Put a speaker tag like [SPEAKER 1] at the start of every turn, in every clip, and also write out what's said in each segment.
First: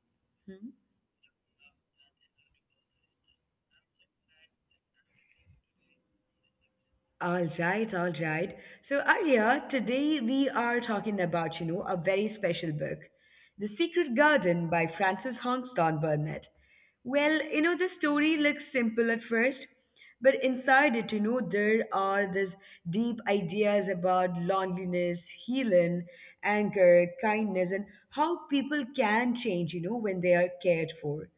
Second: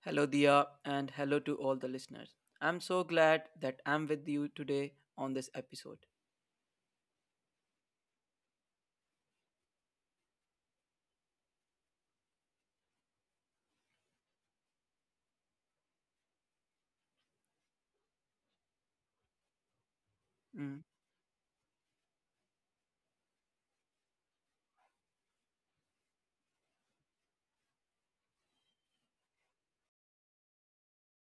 [SPEAKER 1] Hello, Dia,
[SPEAKER 2] Hmm?
[SPEAKER 1] and hello to all the listeners. I'm so glad that I'm with you today on this episode.
[SPEAKER 2] All right, all right. So, Arya, today we are talking about, a very special book, The Secret Garden by Frances Hongston Burnett. Well, the story looks simple at first, but
[SPEAKER 1] Mm-hmm.
[SPEAKER 2] inside it, there are these deep ideas about loneliness, healing, anger, kindness, and how people can change, when they are cared for.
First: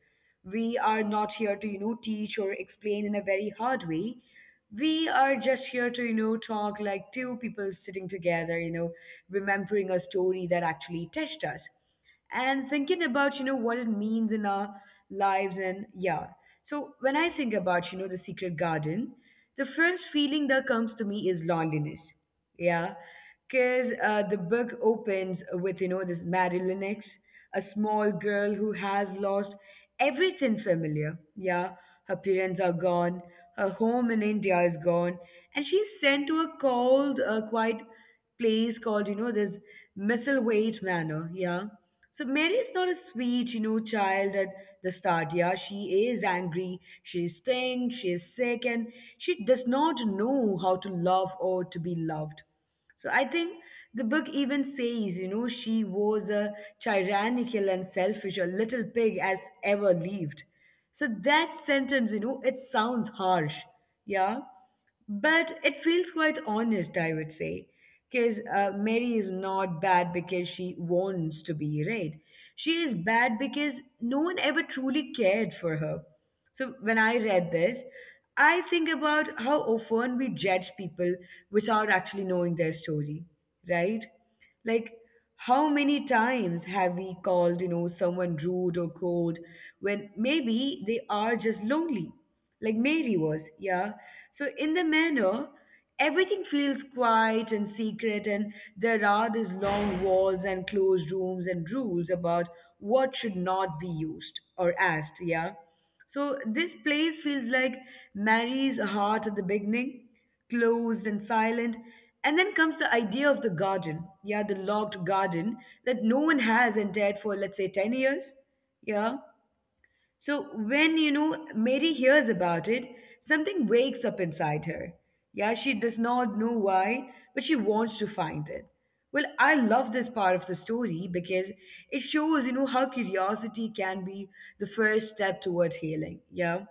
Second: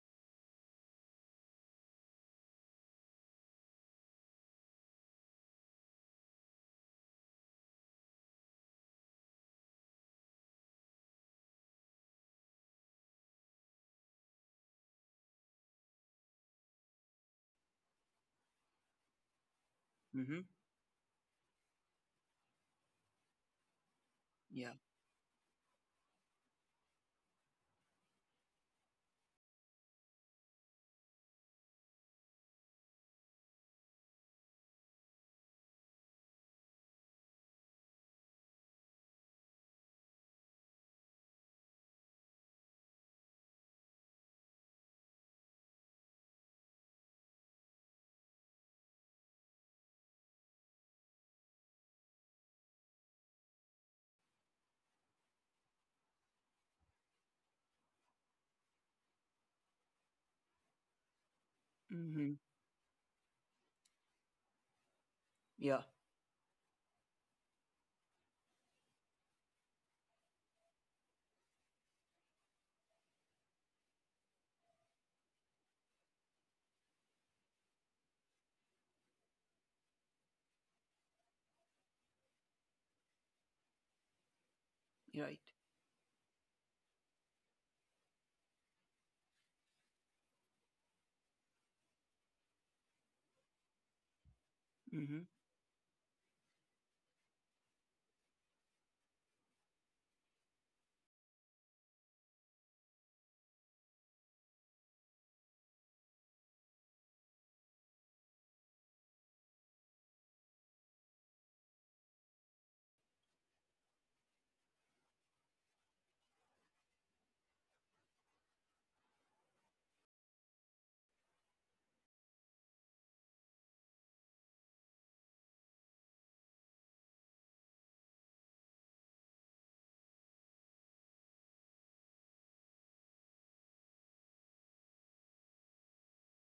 [SPEAKER 2] We are not here to, teach or explain in a very hard way. We are just here to, talk like two people sitting together, remembering a story that actually touched us and thinking about, what it means in our lives. And yeah. So when I think about, the secret garden, the first
[SPEAKER 1] Mm-hmm,
[SPEAKER 2] feeling that comes to me is loneliness. Yeah, because the book
[SPEAKER 1] yeah.
[SPEAKER 2] opens with this Mary Lennox, a small girl who has lost everything familiar. Yeah, her parents are gone, her home in India is gone, and she's sent to a cold, quiet place called, this Misselwaite Manor. Yeah. So Mary is not a sweet, child at the start. Yeah, she is angry, she is stung, she is sick, and she does not know how to love or to be loved. So I think the book even says, she was a tyrannical and selfish, a little pig as ever lived. So that sentence,
[SPEAKER 1] Mm-hmm.
[SPEAKER 2] it sounds harsh, yeah, but it
[SPEAKER 1] Yeah.
[SPEAKER 2] feels quite honest, I would say, because Mary is not bad because she wants to be, right? She is bad because no one ever truly cared for her. So when I read this, I think about how often we judge people without actually knowing their story, right? Like,
[SPEAKER 1] Right.
[SPEAKER 2] how many times have we called, someone rude or cold when maybe they are just lonely, like Mary was, yeah? So, in the
[SPEAKER 1] Mm-hmm.
[SPEAKER 2] manner, everything feels quiet and secret, and there are these long walls and closed rooms and rules about what should not be used or asked. Yeah. So this place feels like Mary's heart at the beginning, closed and silent. And then comes the idea of the garden, yeah, the locked garden that no one has entered for, let's say, 10 years. Yeah. So when, Mary hears about it, something wakes up inside her. Yeah, she does not know why, but she wants to find it. Well, I love this part of the story because it shows, how curiosity can be the first step towards healing. Yeah.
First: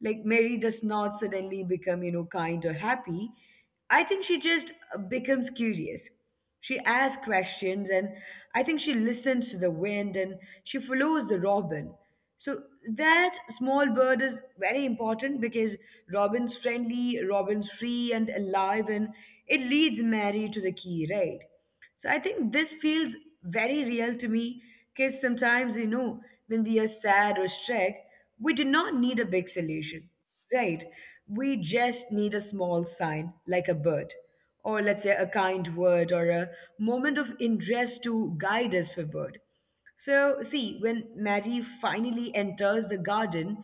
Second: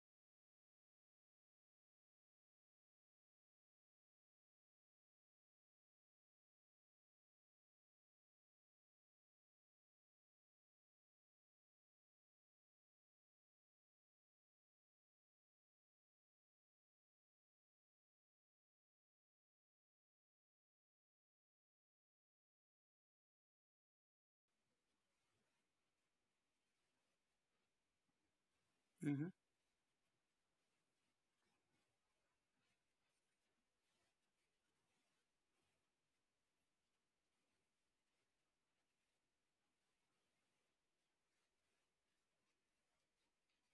[SPEAKER 2] Like Mary does not suddenly become, kind or happy. I think she just becomes curious. She asks questions and I think she listens to the wind and she follows the robin. So that small bird is very important because Robin's friendly, Robin's free and alive, and it leads Mary to the key, right? So I think this feels very real to me because sometimes, when we are sad or stressed, we do not need a
[SPEAKER 1] Mm-hmm.
[SPEAKER 2] big solution, right? We just need a small sign, like a bird, or let's say a kind word or a moment of interest to guide us forward. So, see, when Maddie finally enters the garden,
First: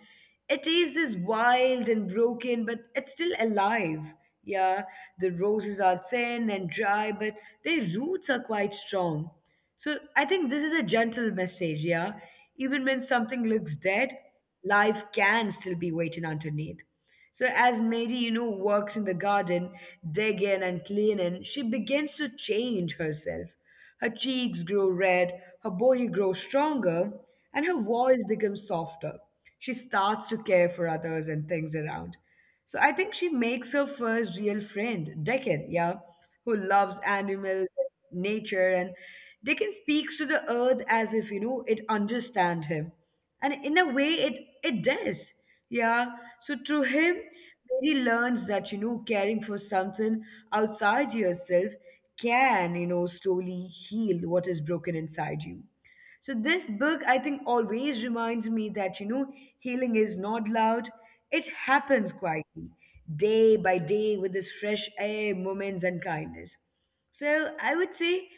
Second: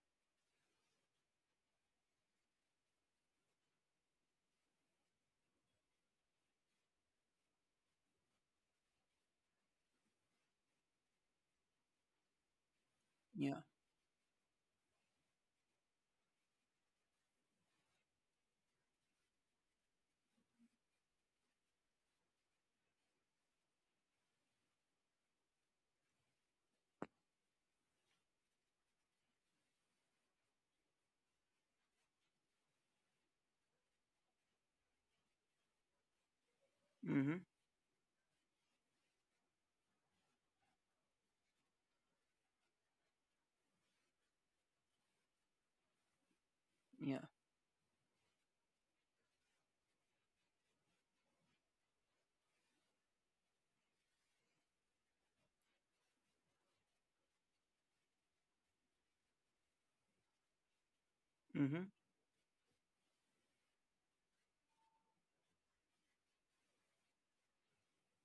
[SPEAKER 2] it is this wild and broken, but it's still alive. Yeah, the roses are thin and dry, but their roots are quite strong. So, I think this is a gentle message, yeah? Even when something
[SPEAKER 1] Yeah.
[SPEAKER 2] looks dead, life can still be waiting underneath. So, as Mary, works in the garden, digging and cleaning, she begins to change herself. Her cheeks grow red, her body grows stronger, and her voice becomes softer. She starts to care for others and things around. So I think she makes her first real friend, Deccan, yeah, who loves
[SPEAKER 1] Mm-hmm.
[SPEAKER 2] animals, nature, and Deccan speaks to the earth as if, it understands him. And in a way, it does. Yeah. So through him,
[SPEAKER 1] Yeah.
[SPEAKER 2] Mary learns that, caring for something outside yourself can, slowly heal what is broken inside you. So this book, I think, always reminds me that, healing is not loud. It
[SPEAKER 1] Mm-hmm.
[SPEAKER 2] happens quietly, day by day, with this fresh air, moments, and kindness. So I would say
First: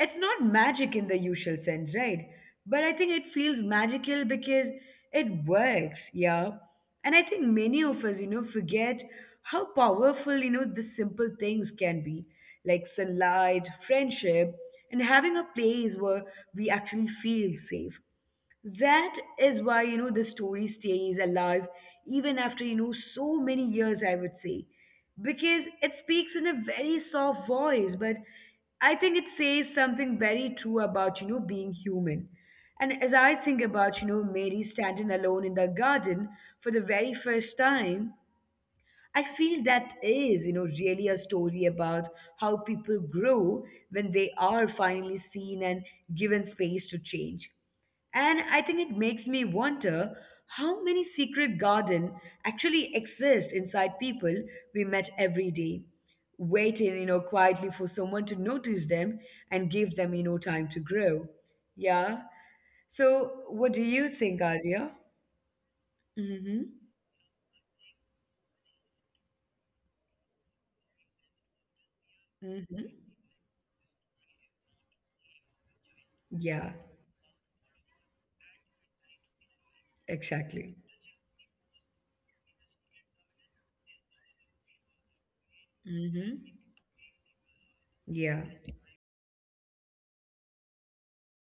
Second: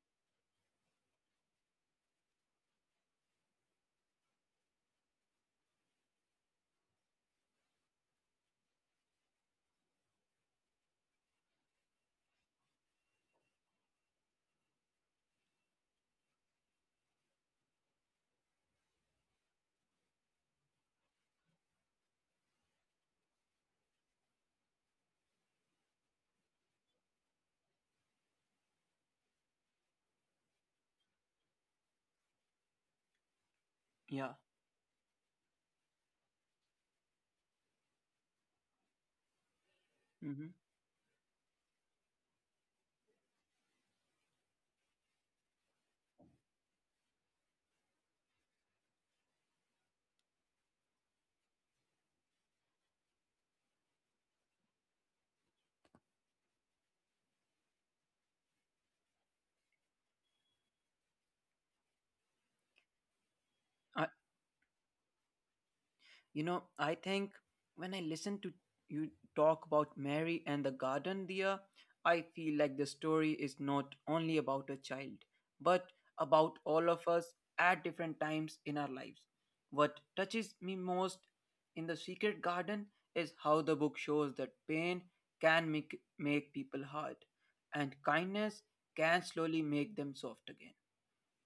[SPEAKER 2] it's not magic in the usual sense, right? But I think it feels magical because it works, yeah. And I think many of us, forget how powerful, the simple things can be, like sunlight, friendship, and having a place where we actually feel safe. That is why, the story stays alive even after, so many years, I would say, because it speaks in a very soft voice, but I think it says something very true about, being human. And as I think about,
[SPEAKER 1] Yeah.
[SPEAKER 2] Mary standing alone in the garden for the very first time, I feel that is,
[SPEAKER 1] Mm-hmm.
[SPEAKER 2] really a story about how people grow when they are finally seen and given space to change. And I think it makes me wonder how many secret garden actually exist inside people we met every day, waiting, quietly for someone to notice them and give them, time to grow. Yeah. So what do you think, Arya?
[SPEAKER 1] You
[SPEAKER 2] Mm-hmm.
[SPEAKER 1] know, I think when I listen to you talk about Mary and the garden, dear, I feel like the
[SPEAKER 2] Mm-hmm.
[SPEAKER 1] story is not only about a child, but about
[SPEAKER 2] Yeah,
[SPEAKER 1] all of us at different times in our lives. What touches
[SPEAKER 2] exactly.
[SPEAKER 1] me most in The Secret Garden is how the book shows that pain can make,
[SPEAKER 2] Mm-hmm.
[SPEAKER 1] make people hard, and
[SPEAKER 2] Yeah.
[SPEAKER 1] kindness can slowly make them soft again.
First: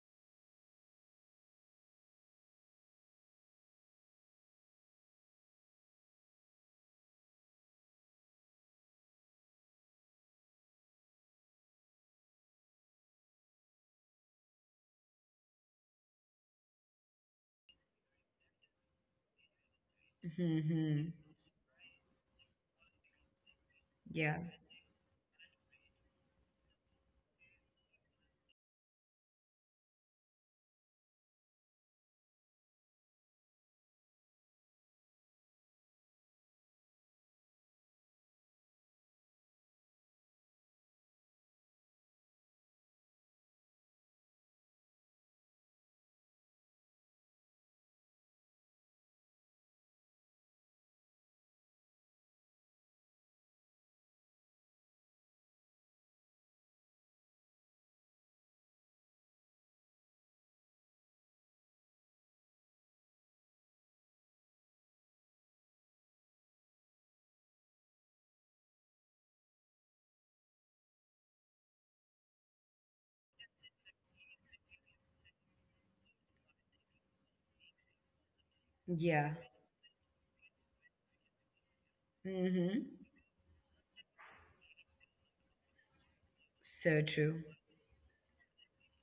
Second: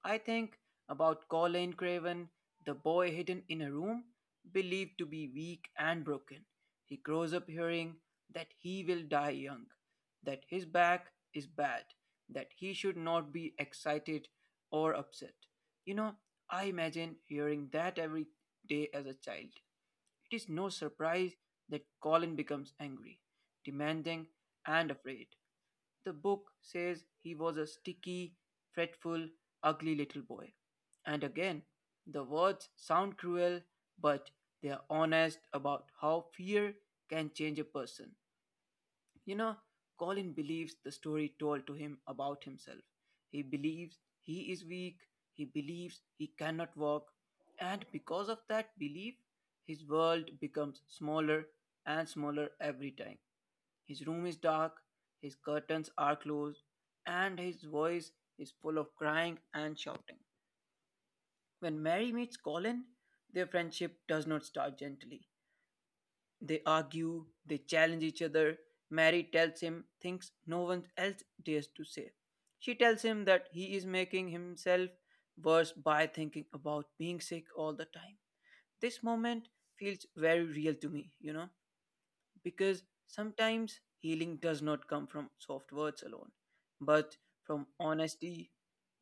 [SPEAKER 1] I think about Colin Craven, the boy hidden in a room, believed to be weak and broken. He grows up hearing that he will die young, that his back is bad, that he should not be excited or upset. You know, I imagine hearing that every day as a child. It is no
[SPEAKER 2] Mm-hmm.
[SPEAKER 1] surprise that Colin becomes angry, demanding,
[SPEAKER 2] Yeah.
[SPEAKER 1] and afraid. The book says he was a sticky, fretful, ugly little boy. And again, the words sound cruel, but they are honest about how fear can change a person. You know, Colin believes the story told to him about himself. He believes he is weak, he believes he cannot walk, and because of that belief, his world becomes smaller and smaller every time. His room is dark, his curtains are closed, and his voice is full of crying and shouting. When Mary meets Colin, their friendship does not start gently. They argue, they challenge each other. Mary tells him things no one else dares to say. She tells him that he is making himself worse by thinking about being sick all the time. This
[SPEAKER 2] Yeah.
[SPEAKER 1] moment feels very real to me,
[SPEAKER 2] Mm-hmm.
[SPEAKER 1] because sometimes healing does not come from soft words alone,
[SPEAKER 2] So
[SPEAKER 1] but
[SPEAKER 2] true.
[SPEAKER 1] from honesty,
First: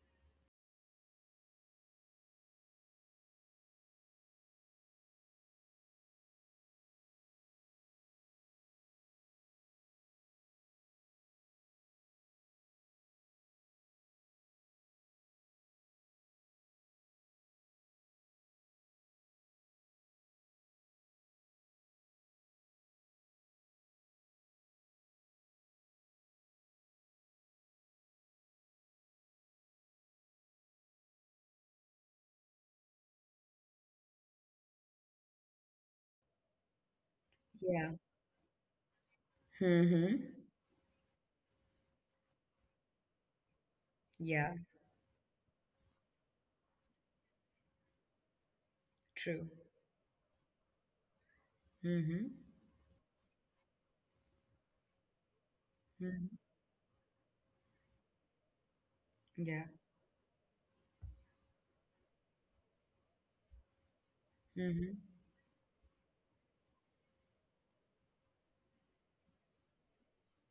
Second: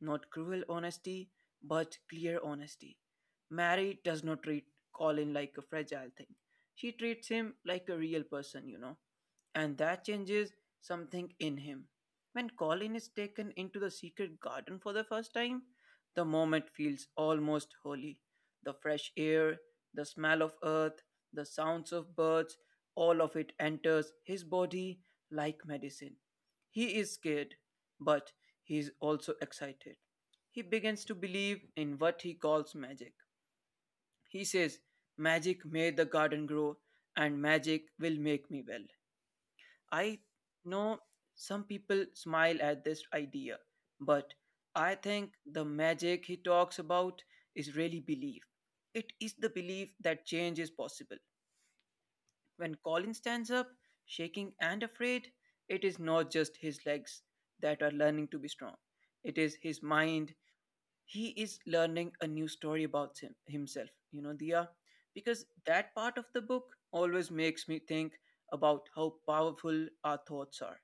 [SPEAKER 1] not cruel honesty, but clear honesty. Mary does not treat Colin like a fragile thing. She treats him like a real person, and that changes something in him. When Colin is taken into the secret garden for the first time, the moment feels almost holy. The fresh air, the smell of earth, the sounds of birds, all of it enters his body like medicine. He is scared, but he is also excited. He begins to believe in what he calls magic. He says, "Magic made the garden grow, and magic
[SPEAKER 2] Yeah.
[SPEAKER 1] will make me well." I
[SPEAKER 2] Mm-hmm.
[SPEAKER 1] know some people smile at this idea, but
[SPEAKER 2] Yeah.
[SPEAKER 1] I think the magic he talks about is really belief. It is the
[SPEAKER 2] True.
[SPEAKER 1] belief that change is possible.
[SPEAKER 2] Mm-hmm.
[SPEAKER 1] When Colin stands up, shaking and afraid, it is not just
[SPEAKER 2] Hmm.
[SPEAKER 1] his legs that are learning to be strong, it is his
[SPEAKER 2] Yeah.
[SPEAKER 1] mind. He is learning a new story about himself, Dia,
[SPEAKER 2] Mm-hmm.
[SPEAKER 1] because that part of the book always makes me think about how powerful our thoughts are.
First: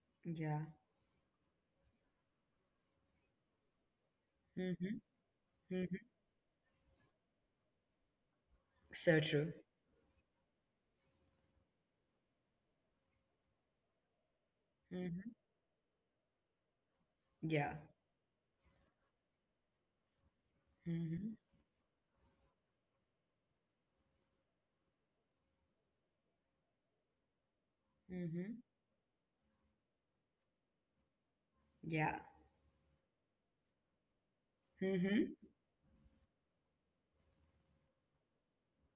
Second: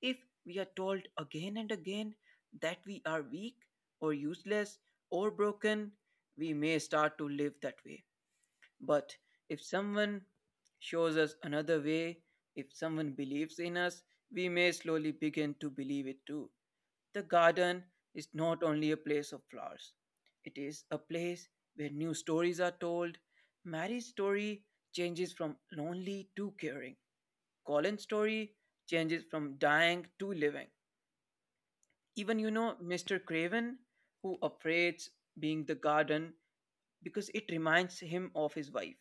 [SPEAKER 1] If we
[SPEAKER 2] Yeah.
[SPEAKER 1] are told again and again that we are weak or useless
[SPEAKER 2] Mm-hmm.
[SPEAKER 1] or
[SPEAKER 2] Mm-hmm.
[SPEAKER 1] broken, we may start to live that way. But
[SPEAKER 2] So true.
[SPEAKER 1] if someone shows us another way, if someone believes in us, we may slowly
[SPEAKER 2] Mm-hmm.
[SPEAKER 1] begin to believe it too. The
[SPEAKER 2] Yeah.
[SPEAKER 1] garden is not only a place of flowers, it is a
[SPEAKER 2] Mm-hmm.
[SPEAKER 1] place where new stories are told. Mary's story changes from lonely to caring. Colin's story
[SPEAKER 2] Mm-hmm.
[SPEAKER 1] changes from dying to living.
[SPEAKER 2] Yeah.
[SPEAKER 1] Even Mr. Craven, who operates
[SPEAKER 2] Mm-hmm.
[SPEAKER 1] being the garden, because it reminds him of his wife.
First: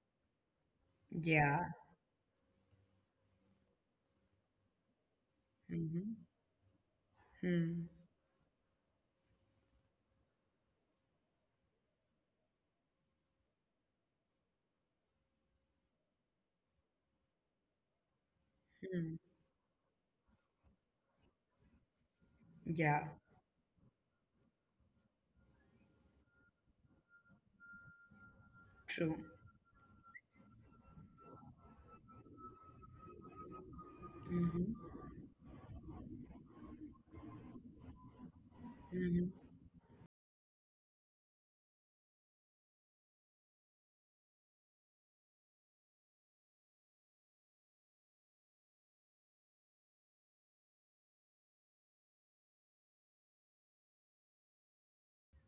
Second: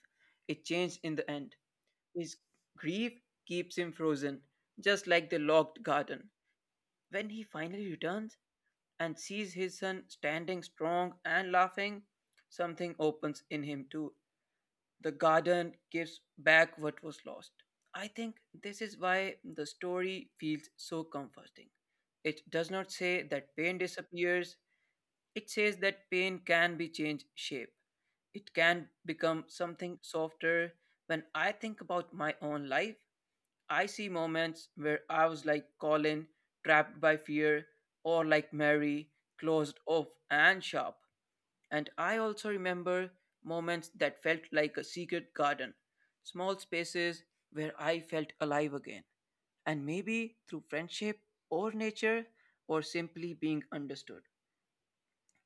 [SPEAKER 1] It changed in the end.
[SPEAKER 2] Yeah.
[SPEAKER 1] His grief keeps him frozen, just like the locked
[SPEAKER 2] Mm-hmm.
[SPEAKER 1] garden. When he
[SPEAKER 2] Mm-hmm.
[SPEAKER 1] finally returns and sees his son standing strong and laughing, something opens in him too. The garden gives back what was lost. I think this is why the story feels so comforting. It does not
[SPEAKER 2] Yeah.
[SPEAKER 1] say that pain disappears, it says that pain can be changed shape. It can
[SPEAKER 2] True.
[SPEAKER 1] become something softer. When I think about my own life, I see moments
[SPEAKER 2] Mm-hmm.
[SPEAKER 1] where I was like Colin, trapped by fear, or like Mary,
[SPEAKER 2] Mm-hmm.
[SPEAKER 1] closed off and sharp. And I also remember moments that felt like a secret garden, small spaces where I felt alive again. And maybe through friendship or nature or simply being understood.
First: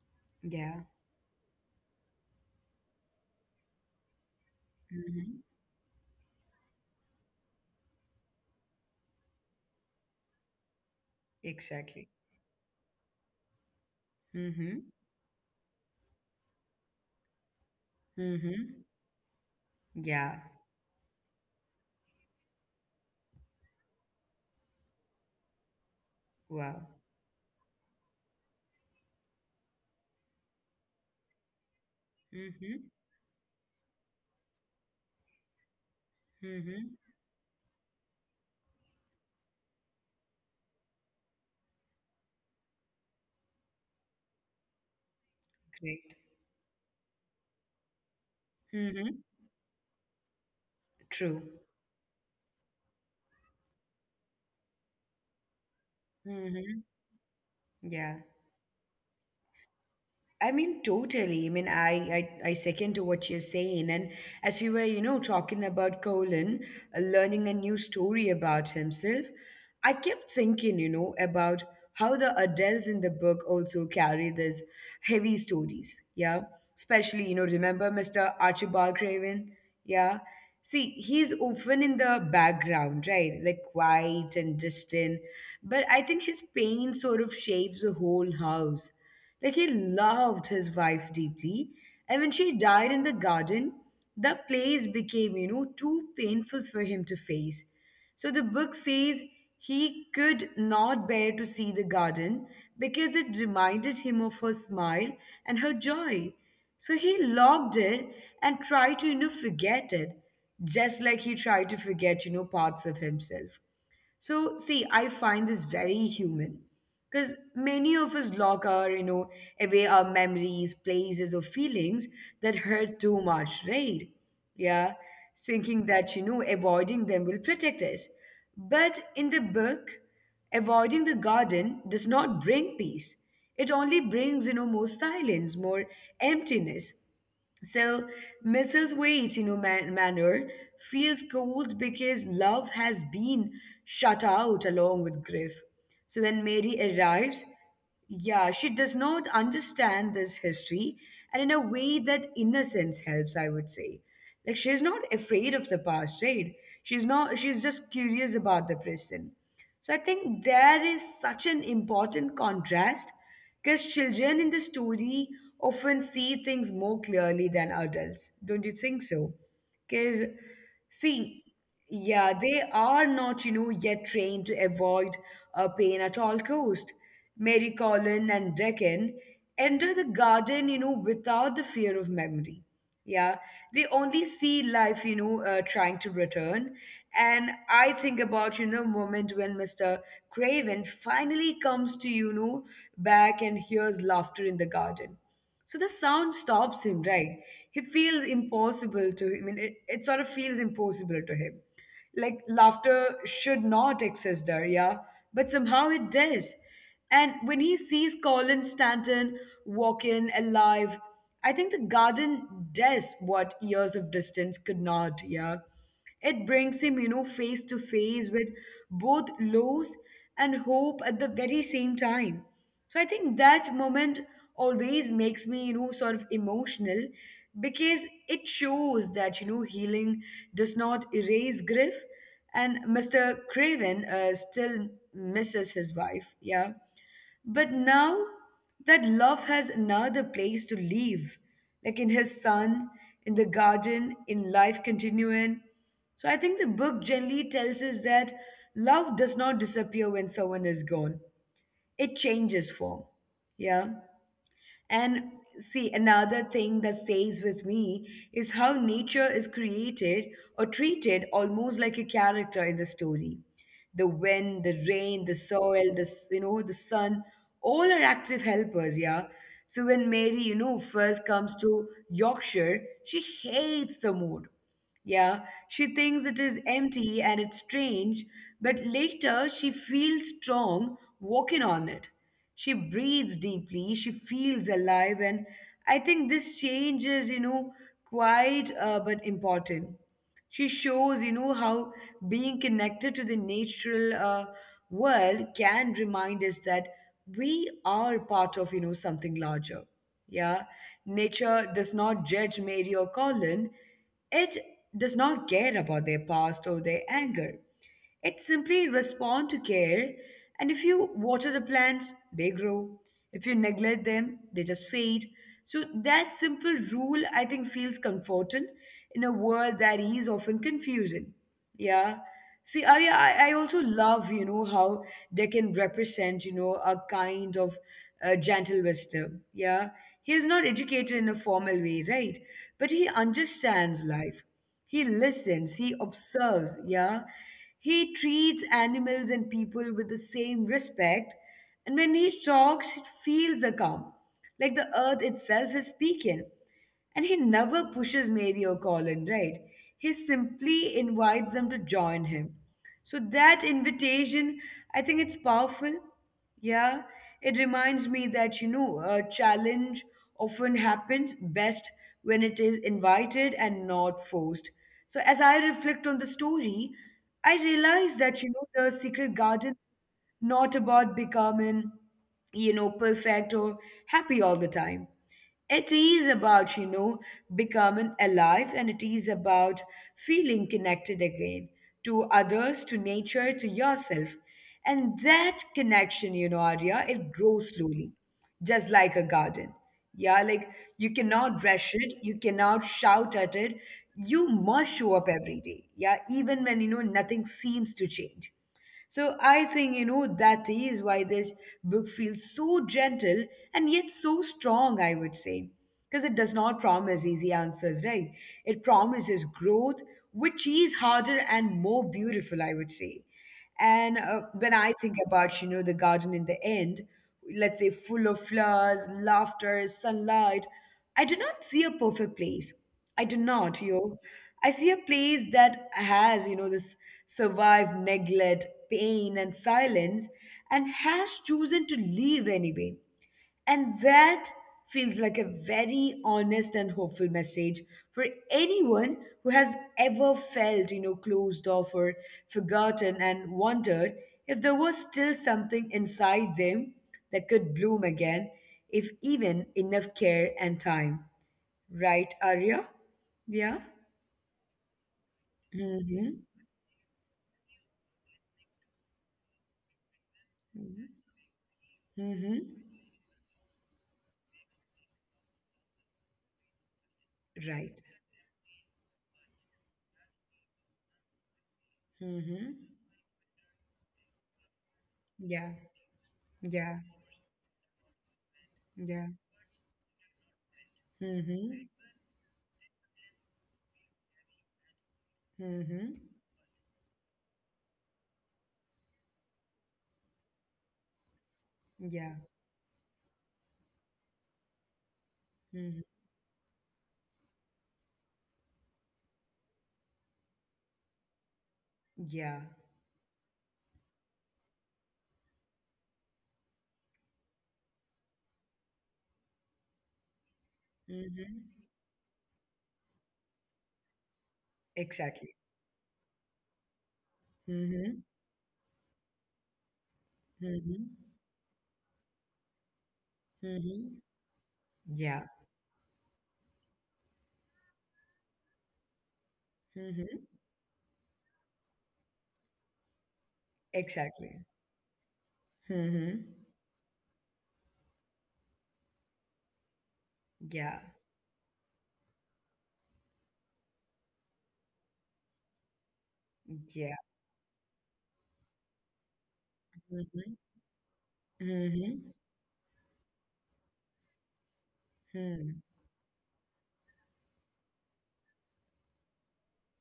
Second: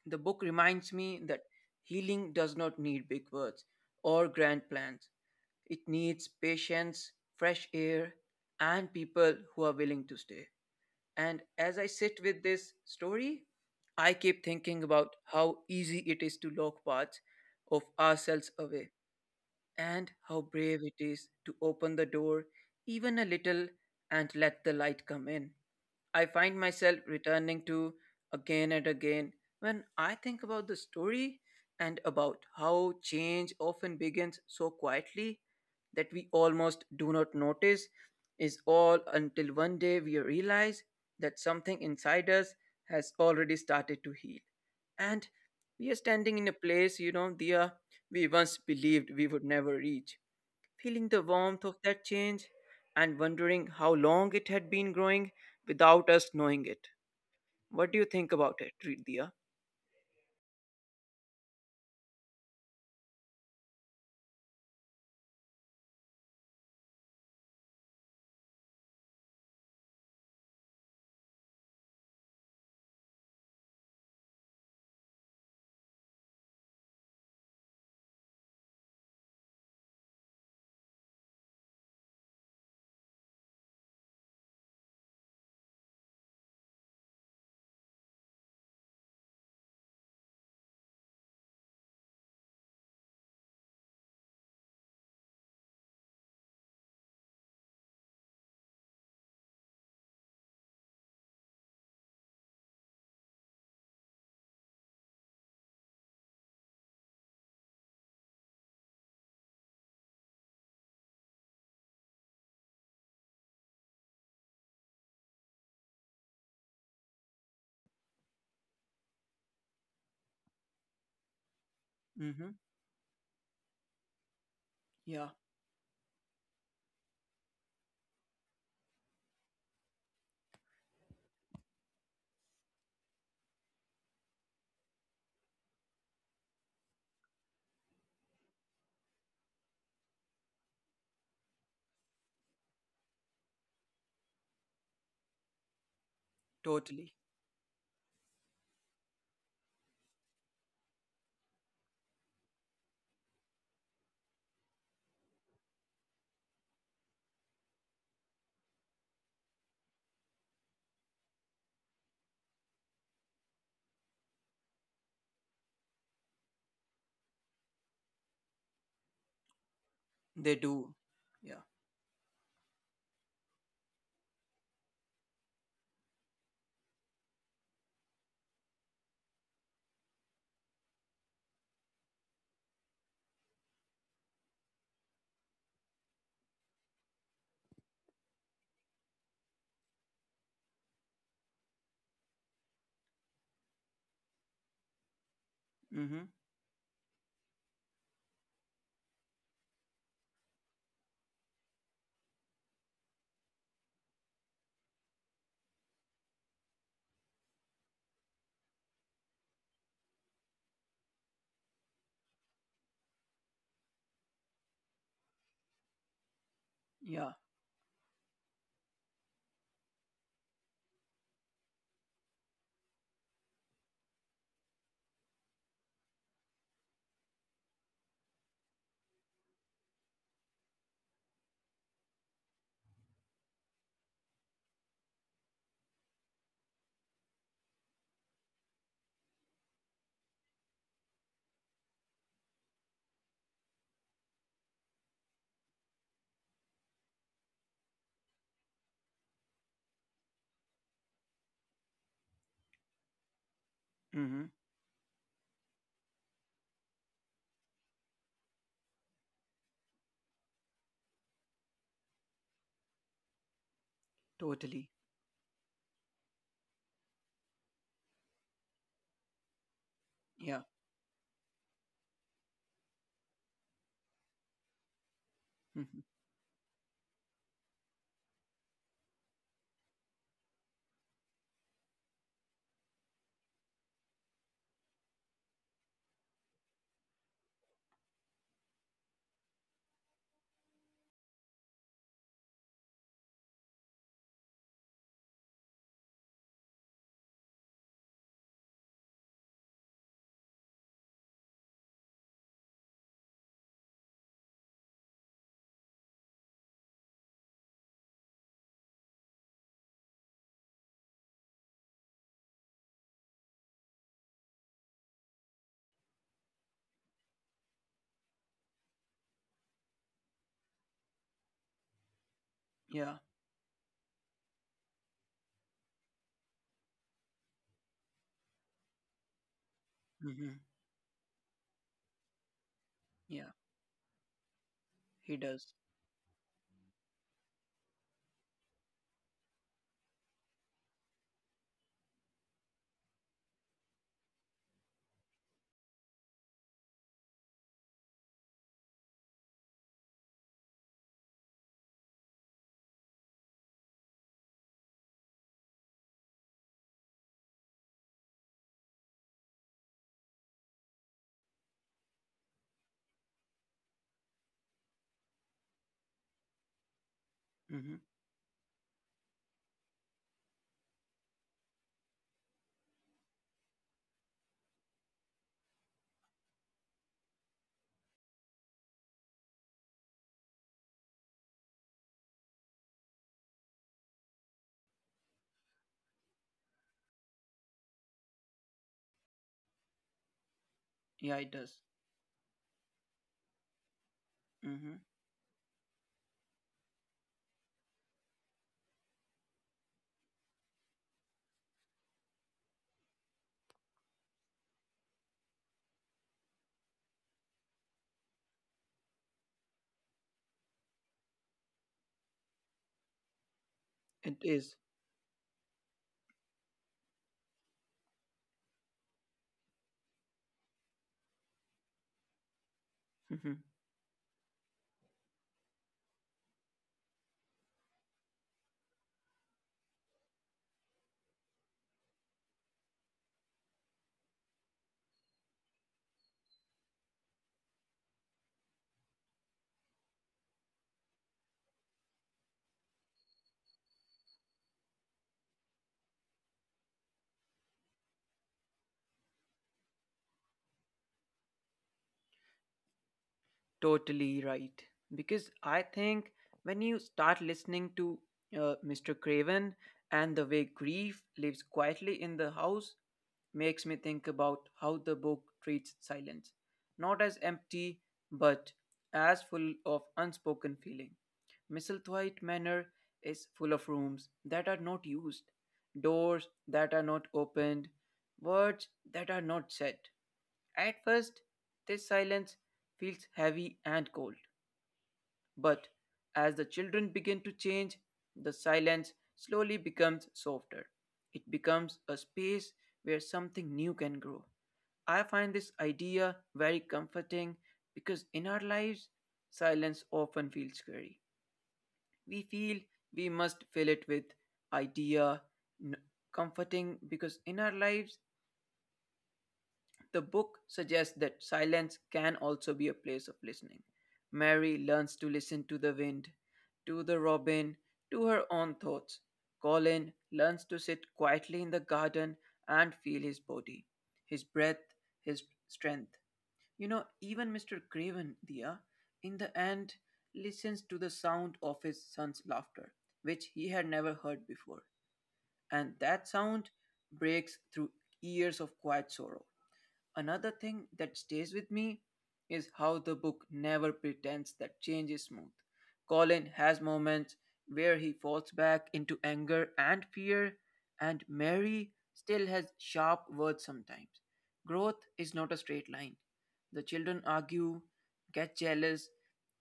[SPEAKER 1] The book
[SPEAKER 2] Yeah.
[SPEAKER 1] reminds me that healing does not need big words or grand plans.
[SPEAKER 2] Mm-hmm.
[SPEAKER 1] It needs patience, fresh air, and people who are willing to stay. And as I
[SPEAKER 2] Exactly.
[SPEAKER 1] sit with this story, I keep
[SPEAKER 2] Mm-hmm.
[SPEAKER 1] thinking about how easy it is to lock parts of ourselves
[SPEAKER 2] Mm-hmm.
[SPEAKER 1] away and
[SPEAKER 2] Yeah.
[SPEAKER 1] how brave it is to open the door even a little and let the light come in. I find
[SPEAKER 2] Wow.
[SPEAKER 1] myself returning to again and again when I think about the story and about
[SPEAKER 2] Mm-hmm.
[SPEAKER 1] how change often begins so quietly that we almost
[SPEAKER 2] Mm-hmm.
[SPEAKER 1] do not notice is all until one day we realize that something inside us has already started to heal and we are
[SPEAKER 2] Great.
[SPEAKER 1] standing in a place dear we once
[SPEAKER 2] Mm-hmm.
[SPEAKER 1] believed we would never reach, feeling the
[SPEAKER 2] True.
[SPEAKER 1] warmth of that change and wondering how long it had been growing without us knowing
[SPEAKER 2] Mm-hmm.
[SPEAKER 1] it. What do you
[SPEAKER 2] Yeah.
[SPEAKER 1] think about it, dear?
[SPEAKER 2] I mean, totally. I mean, I second to what you're saying. And as you were, talking about Colin, learning a new story about himself, I kept thinking, about how the adults in the book also carry these heavy stories. Yeah. Especially, remember Mr. Archibald Craven? Yeah. See, he's often in the background, right? Like quiet and distant. But I think his pain sort of shapes the whole house. Like he loved his wife deeply. And when she died in the garden, the place became, too painful for him to face. So the book says he could not bear to see the garden because it reminded him of her smile and her joy. So he locked it and tried to, forget it, just like he tried to forget, parts of himself. So, see, I find this very human because many of us lock our, away our memories, places, or feelings
[SPEAKER 1] Mm-hmm.
[SPEAKER 2] that hurt too much, right? Yeah,
[SPEAKER 1] Yeah,
[SPEAKER 2] thinking that, avoiding them will protect us. But in the book, avoiding the garden does not bring peace. It only brings, more silence, more emptiness. So Mrs. Waite's, manner feels cold because love has been shut out along with grief. So when Mary
[SPEAKER 1] totally.
[SPEAKER 2] arrives, yeah, she does not understand this history, and in a way that innocence helps, I would say. Like she's not afraid of the past, right? She's not. She's just curious about the present. So I think there is such an important contrast because children in the story often see things more clearly than adults. Don't you think so? Because,
[SPEAKER 1] They do.
[SPEAKER 2] see,
[SPEAKER 1] Yeah.
[SPEAKER 2] yeah, they are not, yet trained to avoid pain at all cost. Mary Colin and Deccan enter the garden, without the fear of memory. Yeah, they only see life, trying to return. And I think about, moment when Mr. Craven finally comes to, back and hears laughter in the garden. So the
[SPEAKER 1] Mm-hmm.
[SPEAKER 2] sound stops him, right? He feels impossible to I mean, it sort of feels impossible to him. Like laughter should not exist there, yeah? But somehow it does. And when he sees Colin Stanton walk in alive, I think the garden does what years of distance could not, yeah? It brings him,
[SPEAKER 1] Yeah.
[SPEAKER 2] face to face with both loss and hope at the very same time. So I think that moment always makes me, sort of emotional because it shows that, healing does not erase grief and Mr. Craven still misses his wife. Yeah. But now that love has another place to live, like in his son, in the garden, in life continuing. So I think the book generally tells us that love does not disappear when someone is gone, it changes form. Yeah.
[SPEAKER 1] Mm-hmm.
[SPEAKER 2] And see, another thing that stays with me is how nature is created or treated almost like a character in the story. The wind, the
[SPEAKER 1] Totally.
[SPEAKER 2] rain, the soil, the s- you know, the sun, all are active helpers, yeah. So when Mary,
[SPEAKER 1] Yeah.
[SPEAKER 2] first comes to Yorkshire, she hates the mood, yeah, she thinks
[SPEAKER 1] Mm-hmm.
[SPEAKER 2] it is empty and it's strange, but later she feels strong walking on it. She breathes deeply, she feels alive, and I think this change is, quite, but important. She shows, how being connected to the natural world can remind us that we are part of, something larger. Yeah, nature does not judge Mary or Colin. It does not care about their past or their anger. It simply responds to care, and if you water the plants, they grow. If you neglect them, they just fade. So that simple rule, I think, feels comforting in a world that is often confusing. Yeah. See, Arya,
[SPEAKER 1] Yeah.
[SPEAKER 2] I also love, how they can represent, a kind of gentle wisdom. Yeah. He is not
[SPEAKER 1] Mm-hmm.
[SPEAKER 2] educated in a formal way, right? But he
[SPEAKER 1] Yeah.
[SPEAKER 2] understands life. He
[SPEAKER 1] He
[SPEAKER 2] listens. He
[SPEAKER 1] does.
[SPEAKER 2] observes. Yeah. He treats animals and people with the same respect. And when he talks, it feels a calm. Like the earth itself is speaking. And he never pushes Mary or Colin, right? He simply invites them to join him. So that invitation, I think it's powerful. Yeah, it reminds me that, a challenge often happens best when it is invited and not forced. So as I reflect on the story, I realize
[SPEAKER 1] Mm-hmm.
[SPEAKER 2] that, the secret garden not about becoming, perfect or happy all the time. It is about, becoming alive and it is about feeling connected again to others, to nature, to yourself. And that connection, Arya, it grows slowly, just like a garden. Yeah, like you cannot
[SPEAKER 1] Yeah,
[SPEAKER 2] rush
[SPEAKER 1] it
[SPEAKER 2] it,
[SPEAKER 1] does.
[SPEAKER 2] you cannot shout at it. You must show up
[SPEAKER 1] Mm-hmm.
[SPEAKER 2] every day. Yeah, even when, nothing seems to change. So I think, that is why this book feels so gentle and yet so strong, I would say. Because it does not promise easy answers, right? It promises growth, which is harder and more beautiful, I would say. And
[SPEAKER 1] It
[SPEAKER 2] when I
[SPEAKER 1] is.
[SPEAKER 2] think about, the garden in the end, let's say full of flowers, laughter, sunlight, I do not see a perfect place. I do not,
[SPEAKER 1] Mm-hmm.
[SPEAKER 2] yo. I see a place that has, you know, this survived neglect, pain, and silence, and has chosen to leave anyway. And that feels like a very honest and hopeful message for anyone who has ever felt, closed off or forgotten and wondered if there was still something inside them that could bloom again, if even enough care and time. Right, Arya? Yeah.
[SPEAKER 1] Totally right. Because I
[SPEAKER 2] Mm-hmm.
[SPEAKER 1] think when you start listening to Mr. Craven and the way grief lives quietly in the
[SPEAKER 2] Mm-hmm.
[SPEAKER 1] house, makes me think about how the book treats silence, not as
[SPEAKER 2] Right.
[SPEAKER 1] empty, but as full of unspoken feeling.
[SPEAKER 2] Mm-hmm.
[SPEAKER 1] Misselthwaite Manor is full of rooms that are not
[SPEAKER 2] Yeah.
[SPEAKER 1] used, doors
[SPEAKER 2] Yeah.
[SPEAKER 1] that are not opened,
[SPEAKER 2] Yeah.
[SPEAKER 1] words that are not said. At first,
[SPEAKER 2] Mm-hmm.
[SPEAKER 1] this silence feels heavy and cold,
[SPEAKER 2] Mm-hmm.
[SPEAKER 1] but as the children begin to change, the silence slowly becomes softer. It
[SPEAKER 2] Yeah.
[SPEAKER 1] becomes a space where something new can grow. I find
[SPEAKER 2] Mm-hmm.
[SPEAKER 1] this idea very comforting because in our lives, silence often feels scary.
[SPEAKER 2] Yeah.
[SPEAKER 1] We feel we must fill it with idea, n- comforting because in our lives, the book suggests
[SPEAKER 2] Mm-hmm.
[SPEAKER 1] that silence can also be a place of listening. Mary
[SPEAKER 2] Exactly.
[SPEAKER 1] learns to listen to the wind, to the
[SPEAKER 2] Mm-hmm.
[SPEAKER 1] robin, to her own thoughts. Colin
[SPEAKER 2] Mm-hmm.
[SPEAKER 1] learns to sit quietly in the garden and feel his
[SPEAKER 2] Mm-hmm.
[SPEAKER 1] body, his
[SPEAKER 2] Yeah.
[SPEAKER 1] breath, his strength. You know, even Mr. Craven, Dia, in the
[SPEAKER 2] Mm-hmm.
[SPEAKER 1] end, listens to the sound of his son's laughter, which he had
[SPEAKER 2] Exactly.
[SPEAKER 1] never heard before. And
[SPEAKER 2] Mm-hmm.
[SPEAKER 1] that sound breaks through years of quiet sorrow.
[SPEAKER 2] Yeah.
[SPEAKER 1] Another thing that stays with me is how the book never pretends that change is smooth. Colin
[SPEAKER 2] Yeah.
[SPEAKER 1] has moments where he falls back into anger and
[SPEAKER 2] Mm-hmm.
[SPEAKER 1] fear, and
[SPEAKER 2] Mm-hmm.
[SPEAKER 1] Mary still has sharp words sometimes. Growth is
[SPEAKER 2] Mm.
[SPEAKER 1] not a straight line. The children argue, get jealous,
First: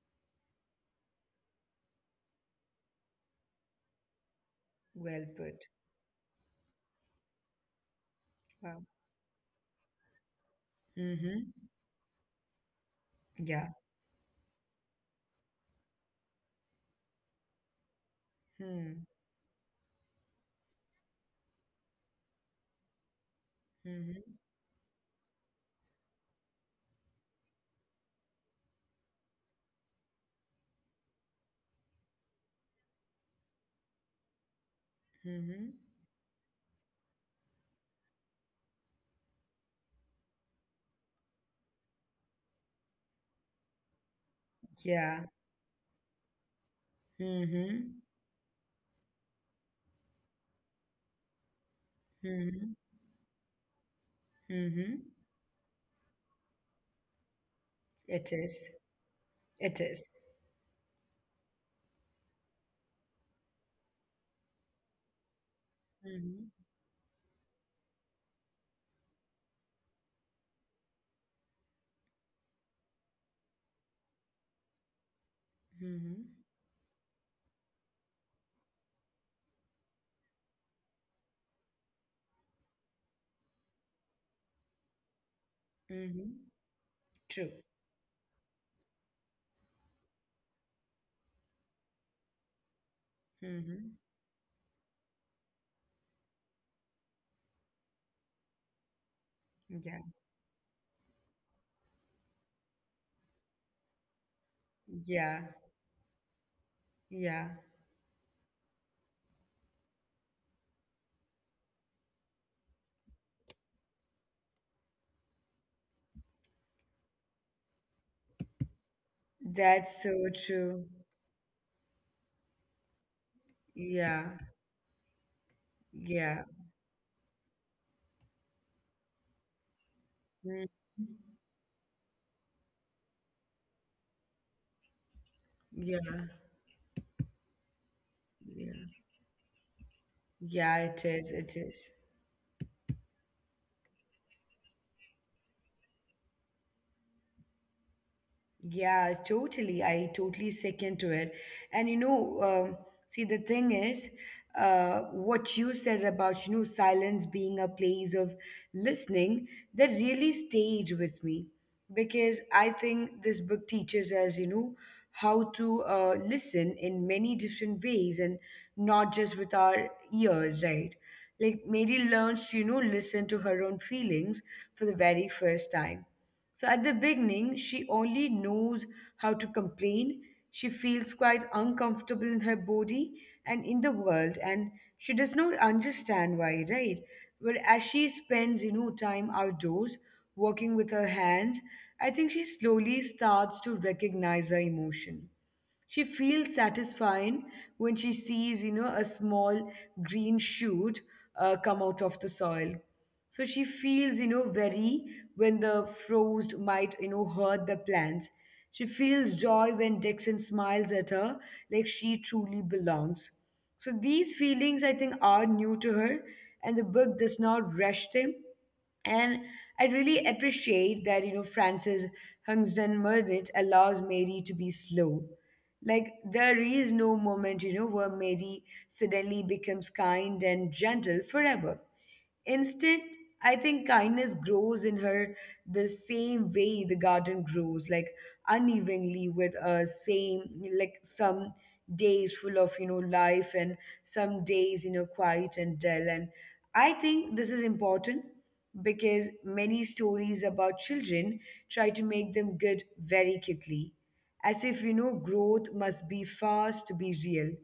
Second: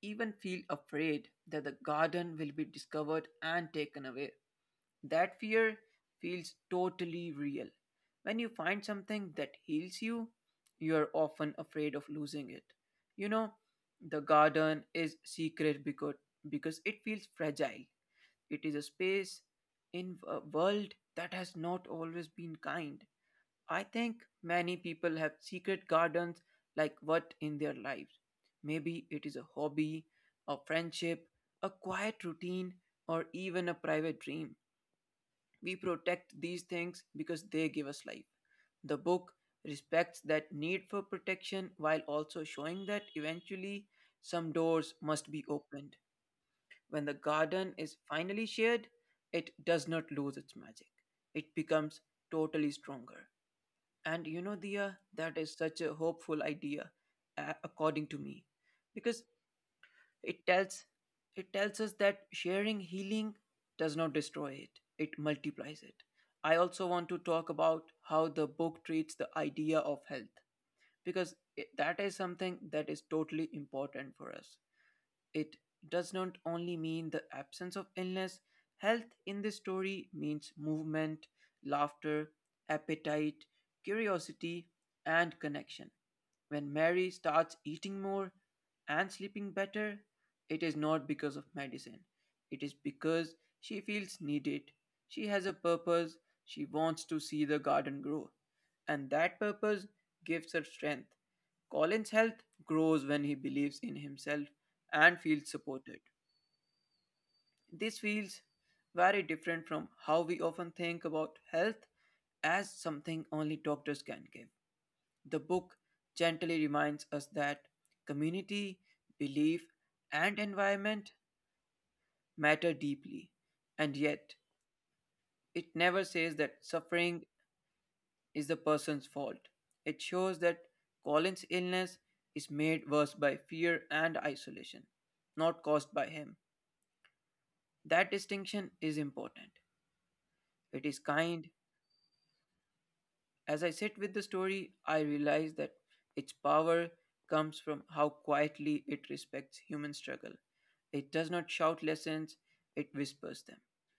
[SPEAKER 1] even feel afraid that the garden will be discovered and taken away.
[SPEAKER 2] Well
[SPEAKER 1] That
[SPEAKER 2] put.
[SPEAKER 1] fear feels totally real. When you find
[SPEAKER 2] Wow.
[SPEAKER 1] something that heals you, you are often
[SPEAKER 2] Mm-hmm.
[SPEAKER 1] afraid of losing it. You know,
[SPEAKER 2] Yeah.
[SPEAKER 1] the garden is secret because it feels fragile. It is a
[SPEAKER 2] Hmm.
[SPEAKER 1] space in a world that has not always been kind. I think
[SPEAKER 2] Mm-hmm.
[SPEAKER 1] many people have secret gardens like what in their lives. Maybe it is a hobby, a friendship, a quiet routine, or even a private dream. We
[SPEAKER 2] Mm-hmm.
[SPEAKER 1] protect these things because they give us life. The book respects that need for protection while also showing that eventually some
[SPEAKER 2] Yeah.
[SPEAKER 1] doors must be opened. When the
[SPEAKER 2] Mhm.
[SPEAKER 1] garden is finally shared, it does not lose its magic. It becomes
[SPEAKER 2] Mhm.
[SPEAKER 1] totally stronger. And you know,
[SPEAKER 2] Mhm.
[SPEAKER 1] Dia, that is such a hopeful idea,
[SPEAKER 2] It
[SPEAKER 1] according to
[SPEAKER 2] is.
[SPEAKER 1] me. Because
[SPEAKER 2] It is.
[SPEAKER 1] it tells it tells us that sharing healing does not destroy it. It multiplies it.
[SPEAKER 2] Mhm.
[SPEAKER 1] I also want to talk about how the book treats the idea of health because it, that is something that is totally important for us. It
[SPEAKER 2] Mhm.
[SPEAKER 1] does not only mean the absence of illness, health in this story means movement, laughter, appetite, curiosity, and connection.
[SPEAKER 2] Mhm.
[SPEAKER 1] When
[SPEAKER 2] True.
[SPEAKER 1] Mary starts eating more and sleeping better, it is not because of medicine. It is because
[SPEAKER 2] Mhm.
[SPEAKER 1] she feels needed. She has a purpose. She wants to see the garden grow. And that
[SPEAKER 2] Yeah.
[SPEAKER 1] purpose gives her strength. Colin's health grows when he believes in himself
[SPEAKER 2] Yeah.
[SPEAKER 1] and feels supported.
[SPEAKER 2] Yeah.
[SPEAKER 1] This feels very different from how we often think about health as something only doctors can give. The book gently reminds us that community,
[SPEAKER 2] That's
[SPEAKER 1] belief,
[SPEAKER 2] so true.
[SPEAKER 1] and environment matter deeply,
[SPEAKER 2] Yeah.
[SPEAKER 1] and yet it
[SPEAKER 2] Yeah.
[SPEAKER 1] never says that suffering is the person's fault. It
[SPEAKER 2] Mm.
[SPEAKER 1] shows that Colin's illness is made worse by fear and isolation,
[SPEAKER 2] Yeah.
[SPEAKER 1] not caused by him. That
[SPEAKER 2] Yeah.
[SPEAKER 1] distinction is important.
[SPEAKER 2] Yeah, it
[SPEAKER 1] It
[SPEAKER 2] is.
[SPEAKER 1] is
[SPEAKER 2] It
[SPEAKER 1] kind.
[SPEAKER 2] is.
[SPEAKER 1] As I sit with the story, I realize that its power comes from how quietly
[SPEAKER 2] Yeah,
[SPEAKER 1] it respects
[SPEAKER 2] totally. I
[SPEAKER 1] human
[SPEAKER 2] totally
[SPEAKER 1] struggle.
[SPEAKER 2] second to it.
[SPEAKER 1] It does not
[SPEAKER 2] And you
[SPEAKER 1] shout
[SPEAKER 2] know,
[SPEAKER 1] lessons,
[SPEAKER 2] um,
[SPEAKER 1] it
[SPEAKER 2] see, the thing
[SPEAKER 1] whispers them.
[SPEAKER 2] is, what you said about, silence being a place of listening, that really stayed with me because I think this book teaches us, how to listen in many different ways and not just with our ears, right? Like Mary learns to, listen to her own feelings for the very first time, so at the beginning, she only knows how to complain. She feels quite uncomfortable in her body and in the world, and she does not understand why, right? But as she spends, time outdoors, working with her hands, I think she slowly starts to recognize her emotion. She feels satisfied when she sees, a small green shoot come out of the soil. So she feels, very when the frost might, hurt the plants. She feels joy when Dixon smiles at her like she truly belongs. So these feelings, I think, are new to her, and the book does not rush them. And I really appreciate that, Francis Hungsden Meredith allows Mary to be slow. Like, there is no moment, where Mary suddenly becomes kind and gentle forever. Instead, I think kindness grows in her the same way the garden grows, like unevenly with a same, like some days full of, life and some days, quiet and dull. And I think this is important because many stories about children try to make them good very quickly, as if you know growth must be fast to be real.